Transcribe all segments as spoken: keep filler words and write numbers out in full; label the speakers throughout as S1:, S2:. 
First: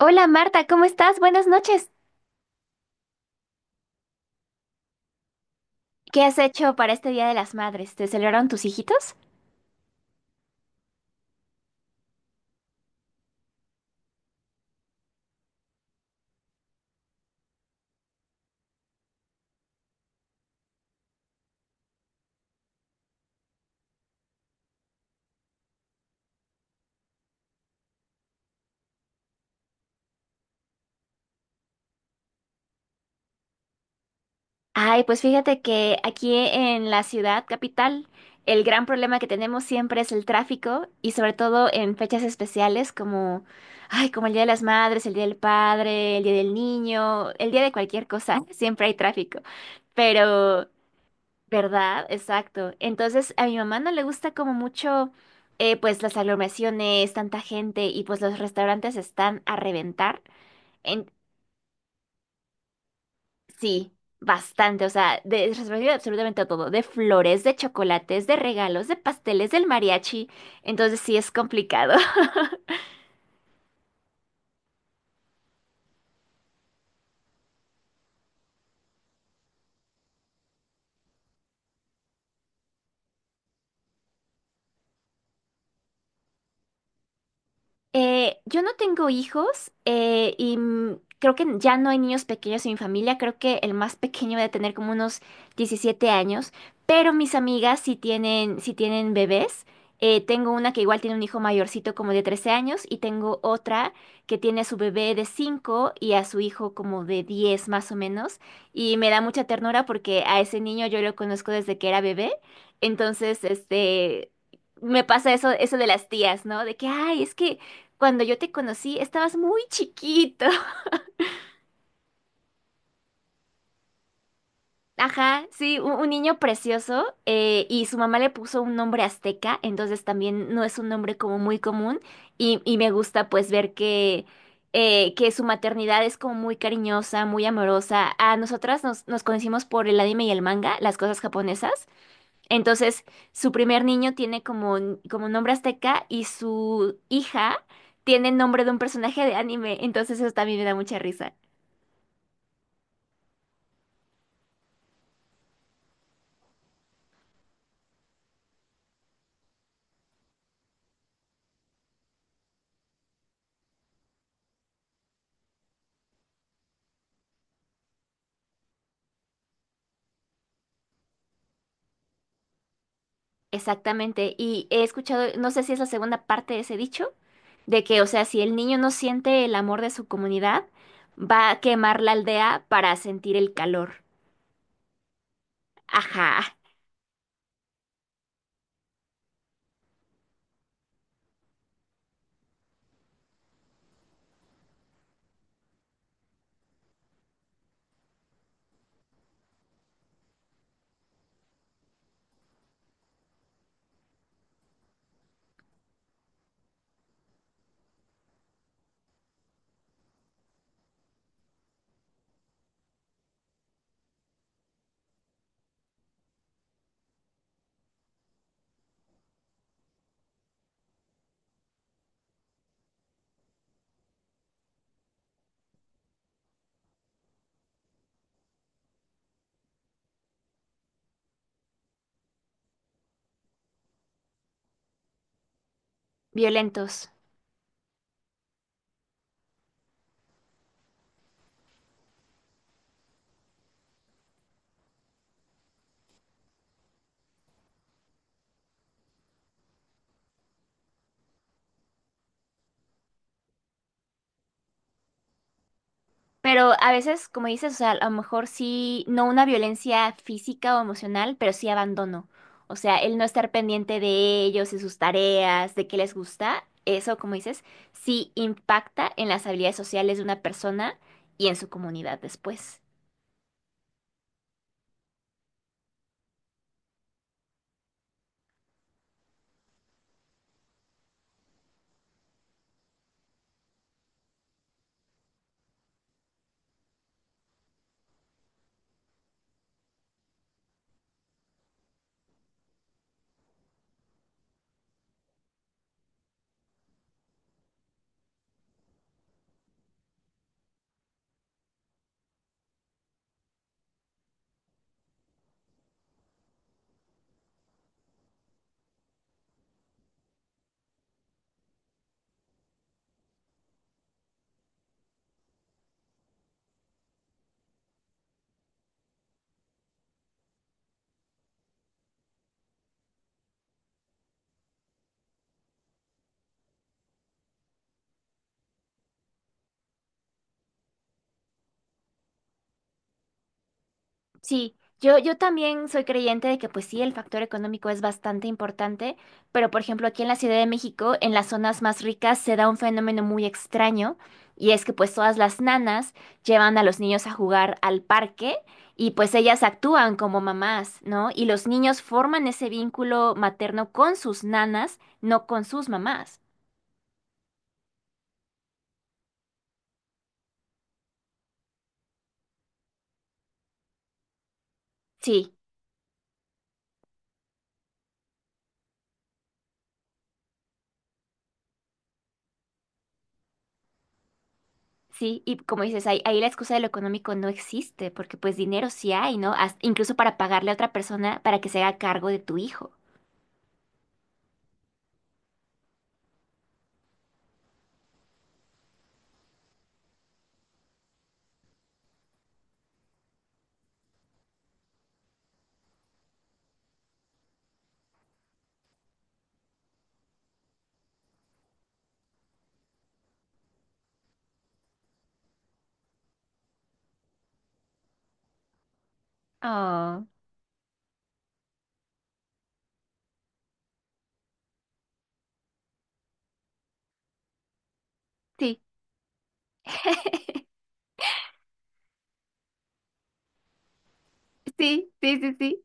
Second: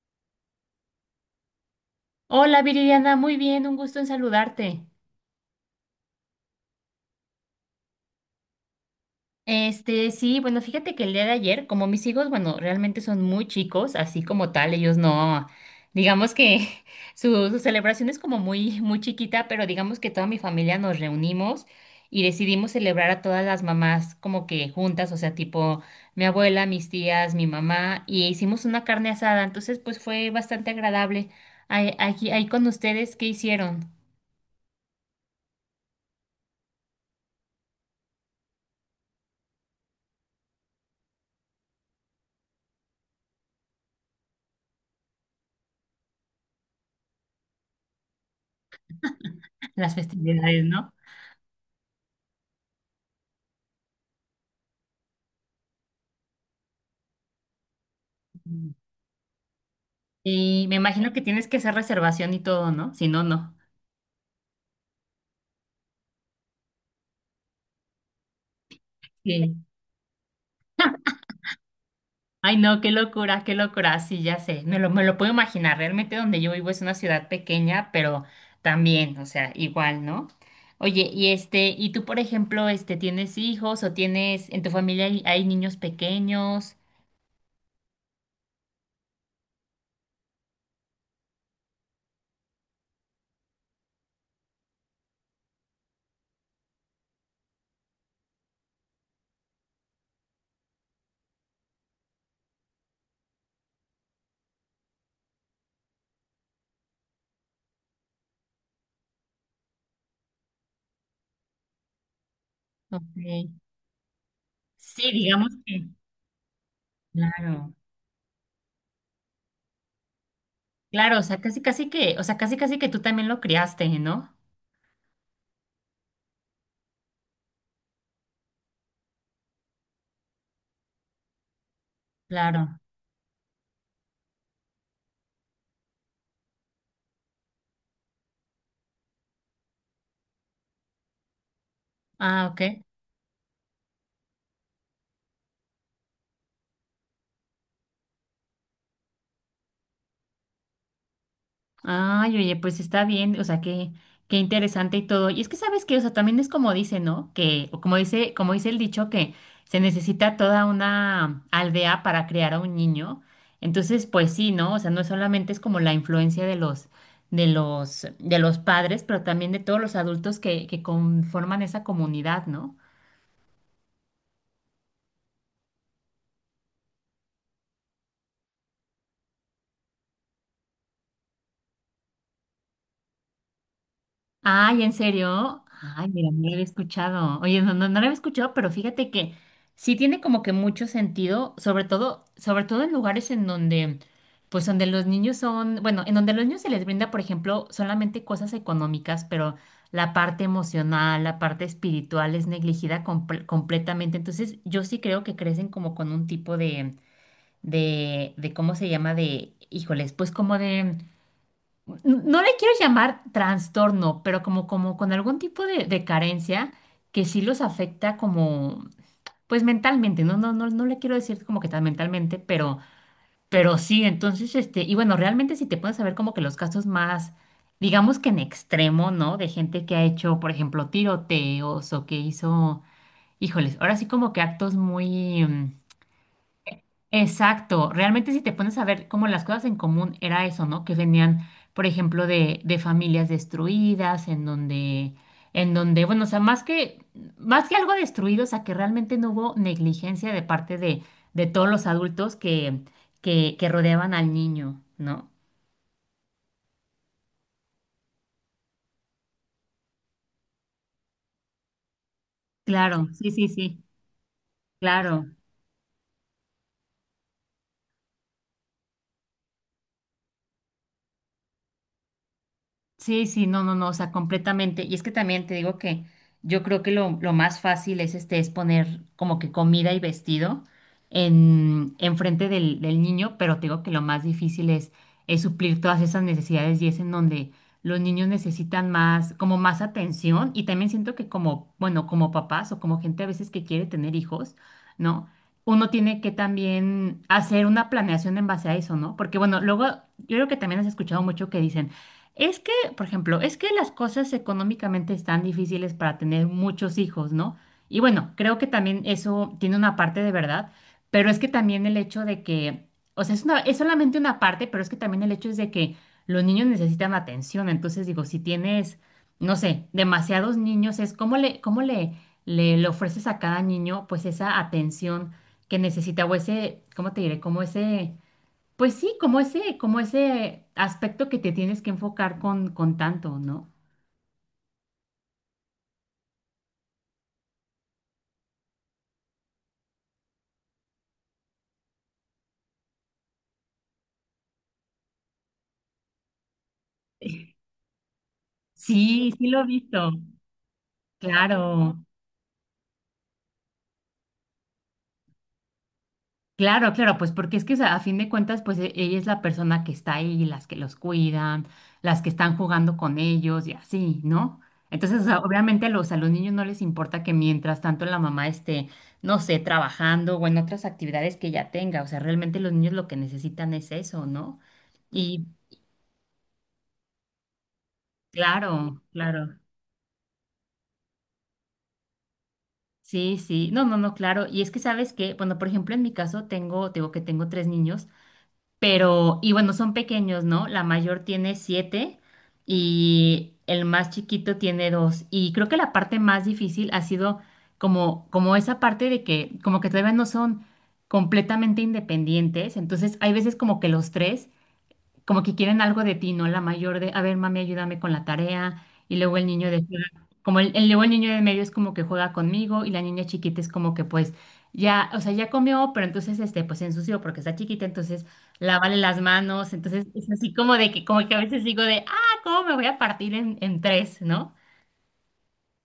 S1: Hola Marta, ¿cómo estás? Buenas noches.
S2: Hola Viridiana, muy bien, un gusto en saludarte.
S1: ¿Qué has hecho para este Día de las Madres? ¿Te celebraron tus hijitos?
S2: Este, sí, bueno, fíjate que el día de ayer, como mis hijos, bueno, realmente son muy chicos, así como tal, ellos no, digamos que su, su celebración es como muy, muy chiquita, pero digamos que toda mi familia nos reunimos y decidimos celebrar a todas las mamás como que juntas, o sea, tipo mi abuela, mis tías, mi mamá, y hicimos una carne asada, entonces pues fue bastante agradable. Ahí, aquí, ahí con ustedes, ¿qué hicieron?
S1: Ay, pues fíjate que aquí en la ciudad capital, el gran problema que tenemos siempre es el tráfico y sobre todo en fechas especiales como, ay, como el Día de las Madres, el Día del Padre, el Día del Niño, el Día de cualquier cosa, siempre hay tráfico.
S2: Las festividades,
S1: Pero
S2: ¿no?
S1: ¿verdad? Exacto. Entonces, a mi mamá no le gusta como mucho, eh, pues las aglomeraciones, tanta gente y pues los restaurantes están a reventar.
S2: Y me
S1: En...
S2: imagino que tienes que hacer reservación y todo, ¿no? Si no, no.
S1: Sí, bastante. O sea, de, es respectivo de absolutamente todo. De flores, de chocolates, de regalos, de pasteles,
S2: Sí.
S1: del mariachi. Entonces, sí es complicado.
S2: Ay, no, qué locura, qué locura. Sí, ya sé. Me lo, me lo puedo imaginar. Realmente donde yo vivo es una ciudad pequeña, pero también, o sea, igual, ¿no? Oye, y este, y tú, por ejemplo, este, ¿tienes hijos o tienes, en tu familia hay, hay niños pequeños?
S1: Eh, yo no tengo hijos, eh, y mm, creo que ya no hay niños pequeños en mi familia. Creo que el más pequeño debe tener como unos diecisiete años, pero mis amigas sí tienen, sí tienen bebés. Eh, tengo una que igual tiene un hijo mayorcito como de trece años y tengo otra que tiene a su bebé de cinco y a su hijo como de diez más o menos. Y me da mucha ternura porque a ese niño yo lo conozco desde que era bebé. Entonces,
S2: Ok.
S1: este... Me
S2: Sí,
S1: pasa
S2: digamos
S1: eso, eso de
S2: que.
S1: las tías, ¿no? De que, ay, es que
S2: Claro.
S1: cuando yo te conocí, estabas muy chiquito.
S2: Claro, o sea, casi casi que, o sea, casi casi que tú también lo criaste, ¿no?
S1: Ajá, sí, un, un niño precioso. Eh, y su mamá le puso un nombre azteca, entonces también no es un nombre como muy común. Y, y
S2: Claro.
S1: me gusta pues ver que, eh, que su maternidad es como muy cariñosa, muy amorosa. A nosotras nos, nos conocimos por el anime y el manga, las cosas japonesas.
S2: Ah, ok.
S1: Entonces, su primer niño tiene como, como nombre azteca y su hija tiene el nombre de un personaje de anime. Entonces, eso también me da mucha risa.
S2: Ay, oye, pues está bien, o sea, qué, qué interesante y todo. Y es que sabes que, o sea, también es como dice, ¿no? Que, o como dice, como dice el dicho, que se necesita toda una aldea para criar a un niño. Entonces, pues sí, ¿no? O sea, no solamente es como la influencia de los, de los, de los padres, pero también de todos los adultos que, que conforman esa comunidad, ¿no?
S1: Exactamente, y he escuchado, no sé si es la segunda parte de ese dicho, de que, o sea, si el niño no siente el amor de su comunidad, va a quemar la aldea para sentir el calor.
S2: Ay, ¿en serio? Ay, mira, no lo
S1: Ajá,
S2: había escuchado. Oye, no, no, no lo había escuchado, pero fíjate que sí tiene como que mucho sentido, sobre todo, sobre todo en lugares en donde, pues donde los niños son, bueno, en donde a los niños se les brinda, por ejemplo, solamente cosas económicas, pero la parte emocional, la parte espiritual es negligida comple- completamente. Entonces, yo sí creo que crecen como con un tipo de, de, de, ¿cómo se llama? De, híjoles, pues como de no le quiero llamar trastorno, pero como, como con algún tipo de, de carencia que sí los afecta como, pues mentalmente, no, no, no, no le quiero decir como que tan mentalmente, pero, pero, sí, entonces, este, y bueno, realmente si te puedes saber como que los casos más, digamos que en extremo, ¿no? De gente que ha hecho, por ejemplo, tiroteos o que hizo, híjoles, ahora sí como que actos muy, mm,
S1: violentos.
S2: Exacto, realmente si te pones a ver como las cosas en común era eso, ¿no? Que venían, por ejemplo, de, de familias destruidas, en donde, en donde, bueno, o sea, más que, más que algo destruido, o sea, que realmente no hubo negligencia de parte de, de todos los adultos que, que, que rodeaban al niño, ¿no?
S1: Pero a veces, como dices, o sea, a lo mejor sí, no una violencia física o emocional, pero sí abandono. O sea,
S2: Claro,
S1: el no
S2: sí, sí,
S1: estar
S2: sí,
S1: pendiente de ellos, de sus
S2: claro.
S1: tareas, de qué les gusta, eso, como dices, sí impacta en las habilidades sociales de una persona y en su comunidad después.
S2: Sí, sí, no, no, no, o sea, completamente. Y es que también te digo que yo creo que lo, lo más fácil es este, es poner como que comida y vestido en, en frente del, del niño, pero te digo que lo más difícil es, es suplir todas esas necesidades y es en donde los niños necesitan más, como más atención. Y también siento que como, bueno, como papás o como gente a veces que quiere tener hijos, ¿no? Uno tiene que también hacer una planeación en base a eso, ¿no? Porque bueno, luego yo creo que también has escuchado mucho que dicen es que, por ejemplo, es que las cosas económicamente están difíciles para tener muchos hijos, ¿no? Y bueno, creo que también eso tiene una parte de verdad, pero es que también el hecho de que, o sea, es una, es solamente una parte, pero es que también el hecho es de que los niños necesitan atención. Entonces, digo, si tienes, no sé, demasiados niños, es cómo le, cómo le, le, le ofreces a cada niño, pues, esa atención que necesita, o ese, ¿cómo te diré? Como ese. Pues sí, como ese, como ese aspecto que te tienes que enfocar con, con tanto, ¿no?
S1: Sí, yo, yo también soy creyente de que pues sí, el factor económico es bastante importante, pero por ejemplo aquí en la Ciudad de México, en las zonas más ricas, se da un fenómeno muy extraño y es que pues todas las nanas llevan a los niños a jugar al parque y
S2: Sí,
S1: pues
S2: sí lo
S1: ellas
S2: he visto.
S1: actúan como mamás, ¿no? Y los
S2: Claro,
S1: niños forman ese vínculo materno con sus nanas, no con sus mamás.
S2: claro, claro, pues porque es que o sea, a fin de cuentas, pues e- ella es la persona que está ahí, las que los cuidan, las que están jugando con ellos y así, ¿no? Entonces, o sea,
S1: Sí.
S2: obviamente a los, a los niños no les importa que mientras tanto la mamá esté, no sé, trabajando o en otras actividades que ella tenga, o sea, realmente los niños lo que necesitan es eso, ¿no?
S1: Sí,
S2: Y
S1: y como dices, ahí, ahí la excusa de lo económico no existe, porque pues dinero
S2: claro,
S1: sí hay, ¿no?
S2: claro.
S1: Hasta- incluso para pagarle a otra persona para que se haga cargo de tu hijo.
S2: Sí, sí, no, no, no, claro. Y es que sabes que, bueno, por ejemplo, en mi caso tengo, te digo que tengo tres niños, pero, y bueno, son pequeños, ¿no? La mayor tiene siete y el más chiquito tiene dos. Y creo que la parte más difícil ha sido como, como esa parte de que, como que todavía no son completamente independientes. Entonces, hay veces como que los tres como que quieren algo de ti, ¿no? La mayor de, a ver, mami, ayúdame con la tarea. Y luego el niño de,
S1: Oh,
S2: como el, el- luego el niño de medio es como que juega conmigo y la niña chiquita es como que pues ya, o sea, ya comió, pero entonces este, pues se ensució porque está chiquita, entonces
S1: sí,
S2: lávale las manos. Entonces es así como de que, como que a veces digo de, ah, ¿cómo me voy a partir en, en, tres, ¿no?
S1: sí, sí, sí, sí.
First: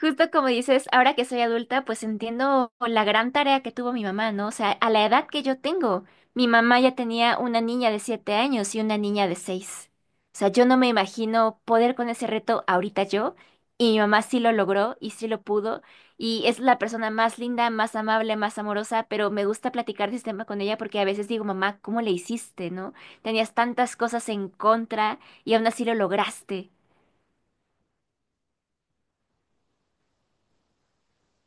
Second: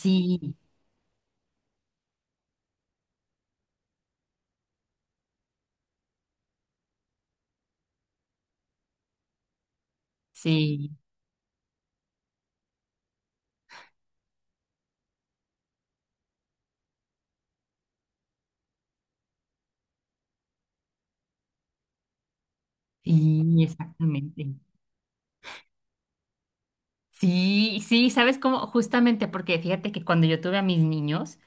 S1: Justo como dices, ahora que soy adulta, pues entiendo la gran tarea que tuvo mi mamá, ¿no? O sea, a la edad que yo tengo, mi mamá ya tenía una niña de siete años y una niña de seis. O sea, yo no me
S2: sí,
S1: imagino poder con ese reto ahorita yo, y mi mamá sí lo logró y sí lo pudo, y es la persona más linda, más amable, más amorosa, pero me gusta platicar de este tema con ella porque a veces digo, mamá, ¿cómo le hiciste, no? Tenías
S2: sí,
S1: tantas cosas
S2: exactamente.
S1: en contra y aún así lo lograste.
S2: Sí, sí, ¿sabes cómo? Justamente porque fíjate que cuando yo tuve a mis niños.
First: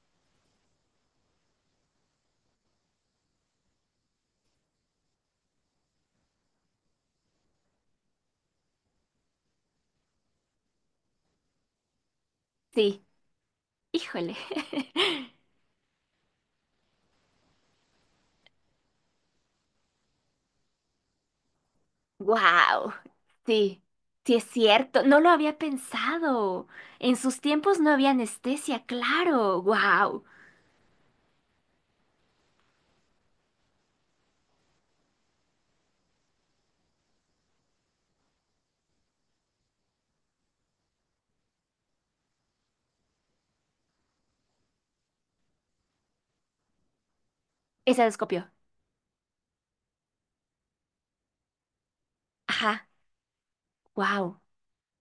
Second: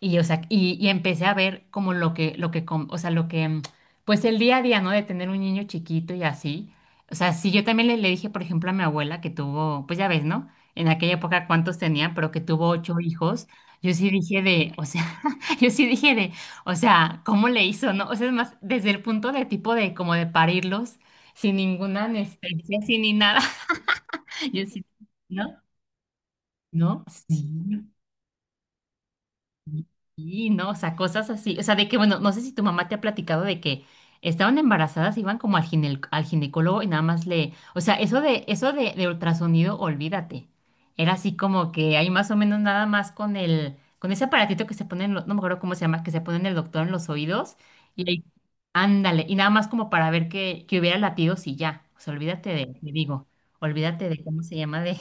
S2: Y, o sea, y, y empecé a ver como lo que, lo que, com- o sea, lo que, mm, pues el día a día, ¿no? De tener un niño chiquito y así. O sea, sí, yo también le, le dije, por ejemplo, a mi abuela que tuvo, pues ya ves, ¿no? En aquella época cuántos tenía, pero que tuvo ocho
S1: Sí,
S2: hijos. Yo sí
S1: híjole.
S2: dije de, o sea, yo sí dije de, o sea, ¿cómo le hizo, no? O sea, es más, desde el punto de tipo de como de parirlos sin ninguna anestesia,
S1: Wow,
S2: sin ni nada.
S1: sí, sí es
S2: Yo sí,
S1: cierto, no lo había
S2: ¿no?
S1: pensado.
S2: ¿No?
S1: En sus tiempos
S2: Sí.
S1: no había anestesia, claro, wow.
S2: Y no, o sea, cosas así. O sea, de que, bueno, no sé si tu mamá te ha platicado de que estaban embarazadas, iban como al gine- al ginecólogo y nada más le. O sea, eso de, eso de, de ultrasonido, olvídate. Era así como que hay más o menos nada más con el, con ese aparatito que se pone en lo- no me acuerdo cómo se llama, que se pone en el doctor en los oídos,
S1: Esa
S2: y ahí,
S1: descopió.
S2: ándale, y nada más como para ver que, que, hubiera latidos y ya. O sea, olvídate de, te
S1: Ajá,
S2: digo, olvídate de
S1: wow,
S2: cómo se llama de,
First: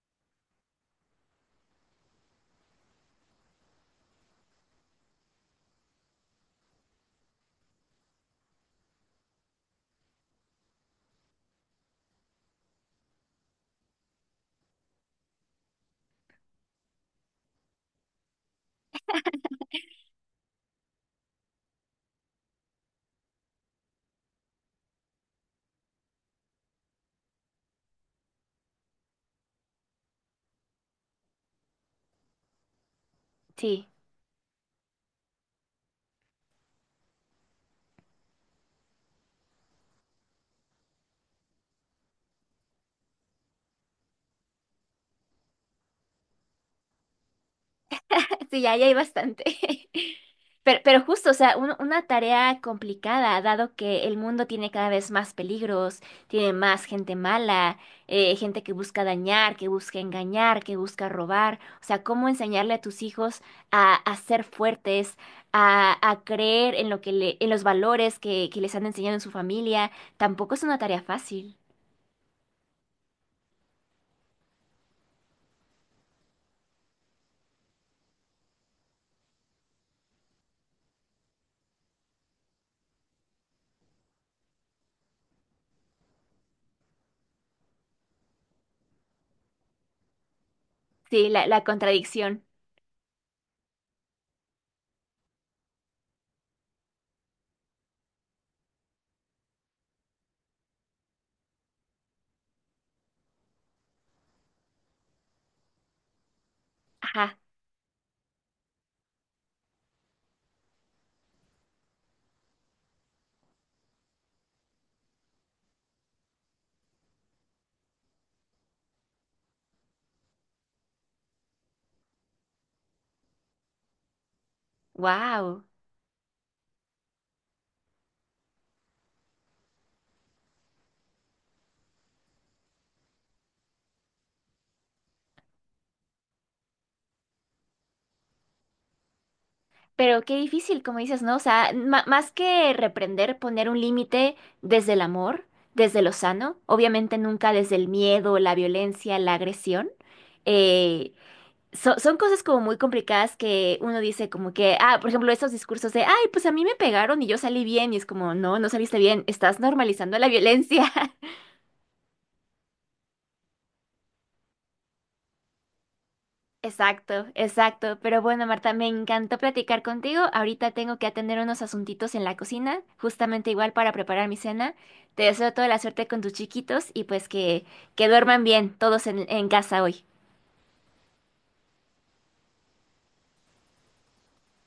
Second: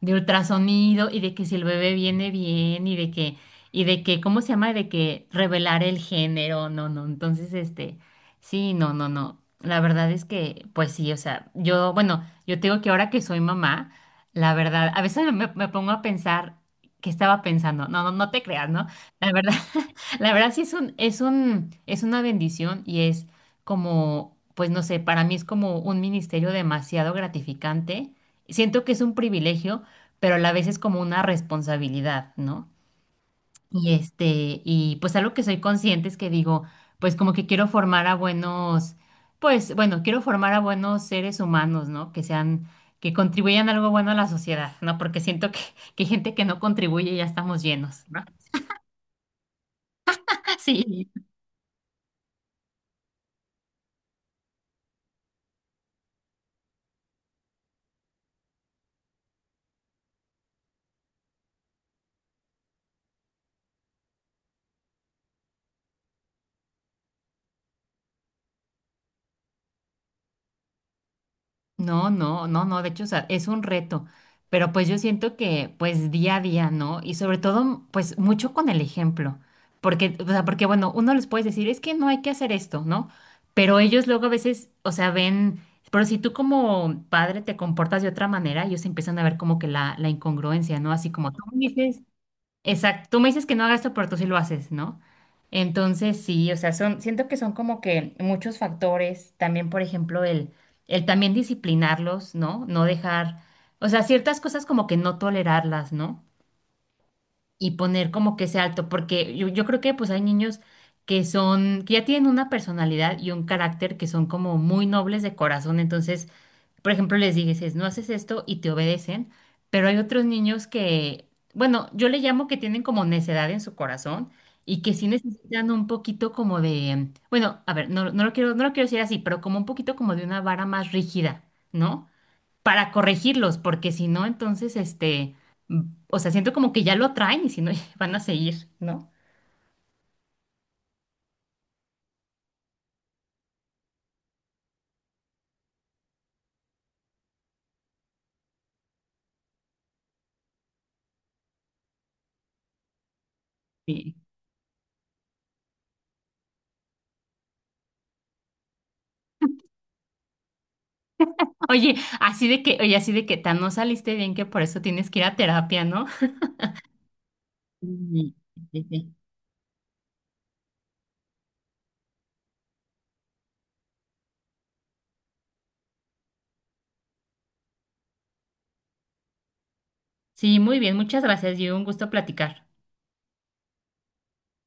S2: de ultrasonido y de que si el bebé viene bien y de que y de que, ¿cómo se llama? De que revelar el género, no, no. Entonces, este, sí, no, no, no. La verdad es que, pues sí, o sea, yo, bueno, yo te digo que ahora que soy mamá, la verdad, a veces me, me pongo a pensar qué estaba pensando. No, no, no te creas, ¿no? La verdad, la verdad sí es un, es un, es una bendición y es como, pues no sé, para mí es como un ministerio demasiado gratificante. Siento que es un privilegio, pero a la vez es como una responsabilidad, ¿no?
S1: sí.
S2: Y este, y pues algo que soy consciente es que digo, pues como que quiero formar a buenos, pues bueno, quiero formar a buenos seres humanos, ¿no? Que sean, que contribuyan algo bueno a la sociedad, ¿no? Porque siento que, que, hay gente que no contribuye y ya estamos llenos, ¿no?
S1: Sí, ya, ya hay bastante. Pero, pero
S2: Sí,
S1: justo, o sea, un- una tarea complicada, dado que el mundo tiene cada vez más peligros, tiene más gente mala, eh, gente que busca dañar, que busca engañar, que busca robar. O sea, ¿cómo enseñarle a tus hijos a, a ser fuertes, a, a creer en lo que le, en los valores que, que les han enseñado en su familia? Tampoco es una tarea fácil.
S2: no, no, no, no, de hecho, o sea, es un reto, pero pues yo siento que pues día a día, ¿no? Y sobre todo, pues mucho con el ejemplo, porque, o sea, porque bueno, uno les puede decir, es que no hay que hacer esto, ¿no? Pero ellos luego a veces, o sea, ven, pero si tú como padre te comportas de otra manera, ellos empiezan a ver como que la, la incongruencia, ¿no? Así
S1: Sí,
S2: como tú
S1: la,
S2: me
S1: la
S2: dices.
S1: contradicción.
S2: Exacto, tú me dices que no hagas esto, pero tú sí lo haces, ¿no? Entonces, sí, o sea, son, siento que son como que muchos factores, también, por ejemplo, el, el también disciplinarlos, ¿no? No dejar, o sea, ciertas cosas como que no tolerarlas, ¿no?
S1: Ajá.
S2: Y poner como que ese alto, porque yo, yo creo que pues hay niños que son, que ya tienen una personalidad y un carácter que son como muy nobles de corazón, entonces por ejemplo, les dices, no haces esto y te obedecen, pero hay otros niños que, bueno, yo le llamo que tienen como necedad en su corazón y que sí
S1: Wow.
S2: necesitan un poquito como de, bueno, a ver, no, no lo quiero, no lo quiero decir así, pero como un poquito como de una vara más rígida, ¿no? Para corregirlos, porque si no, entonces, este, mm, o sea, siento como que ya lo traen y si no, van a seguir, ¿no?
S1: Pero qué difícil, como dices, ¿no? O sea, ma- más que reprender, poner un límite desde el amor, desde lo sano, obviamente nunca desde el miedo, la violencia, la agresión. Eh, so- son cosas como muy complicadas que uno
S2: Sí.
S1: dice como que, ah, por ejemplo, esos discursos de, ay, pues a mí me pegaron y yo salí bien, y es como, no, no saliste bien, estás normalizando la violencia.
S2: Oye, así de que, oye, así de que tan no saliste bien que por eso tienes que ir a terapia, ¿no?
S1: Exacto, exacto. Pero
S2: Sí,
S1: bueno, Marta,
S2: sí,
S1: me
S2: sí.
S1: encantó platicar contigo. Ahorita tengo que atender unos asuntitos en la cocina, justamente igual para preparar mi cena. Te deseo toda la suerte con tus chiquitos y pues que, que duerman bien todos en, en casa hoy.
S2: Sí, muy bien, muchas gracias y un gusto platicar.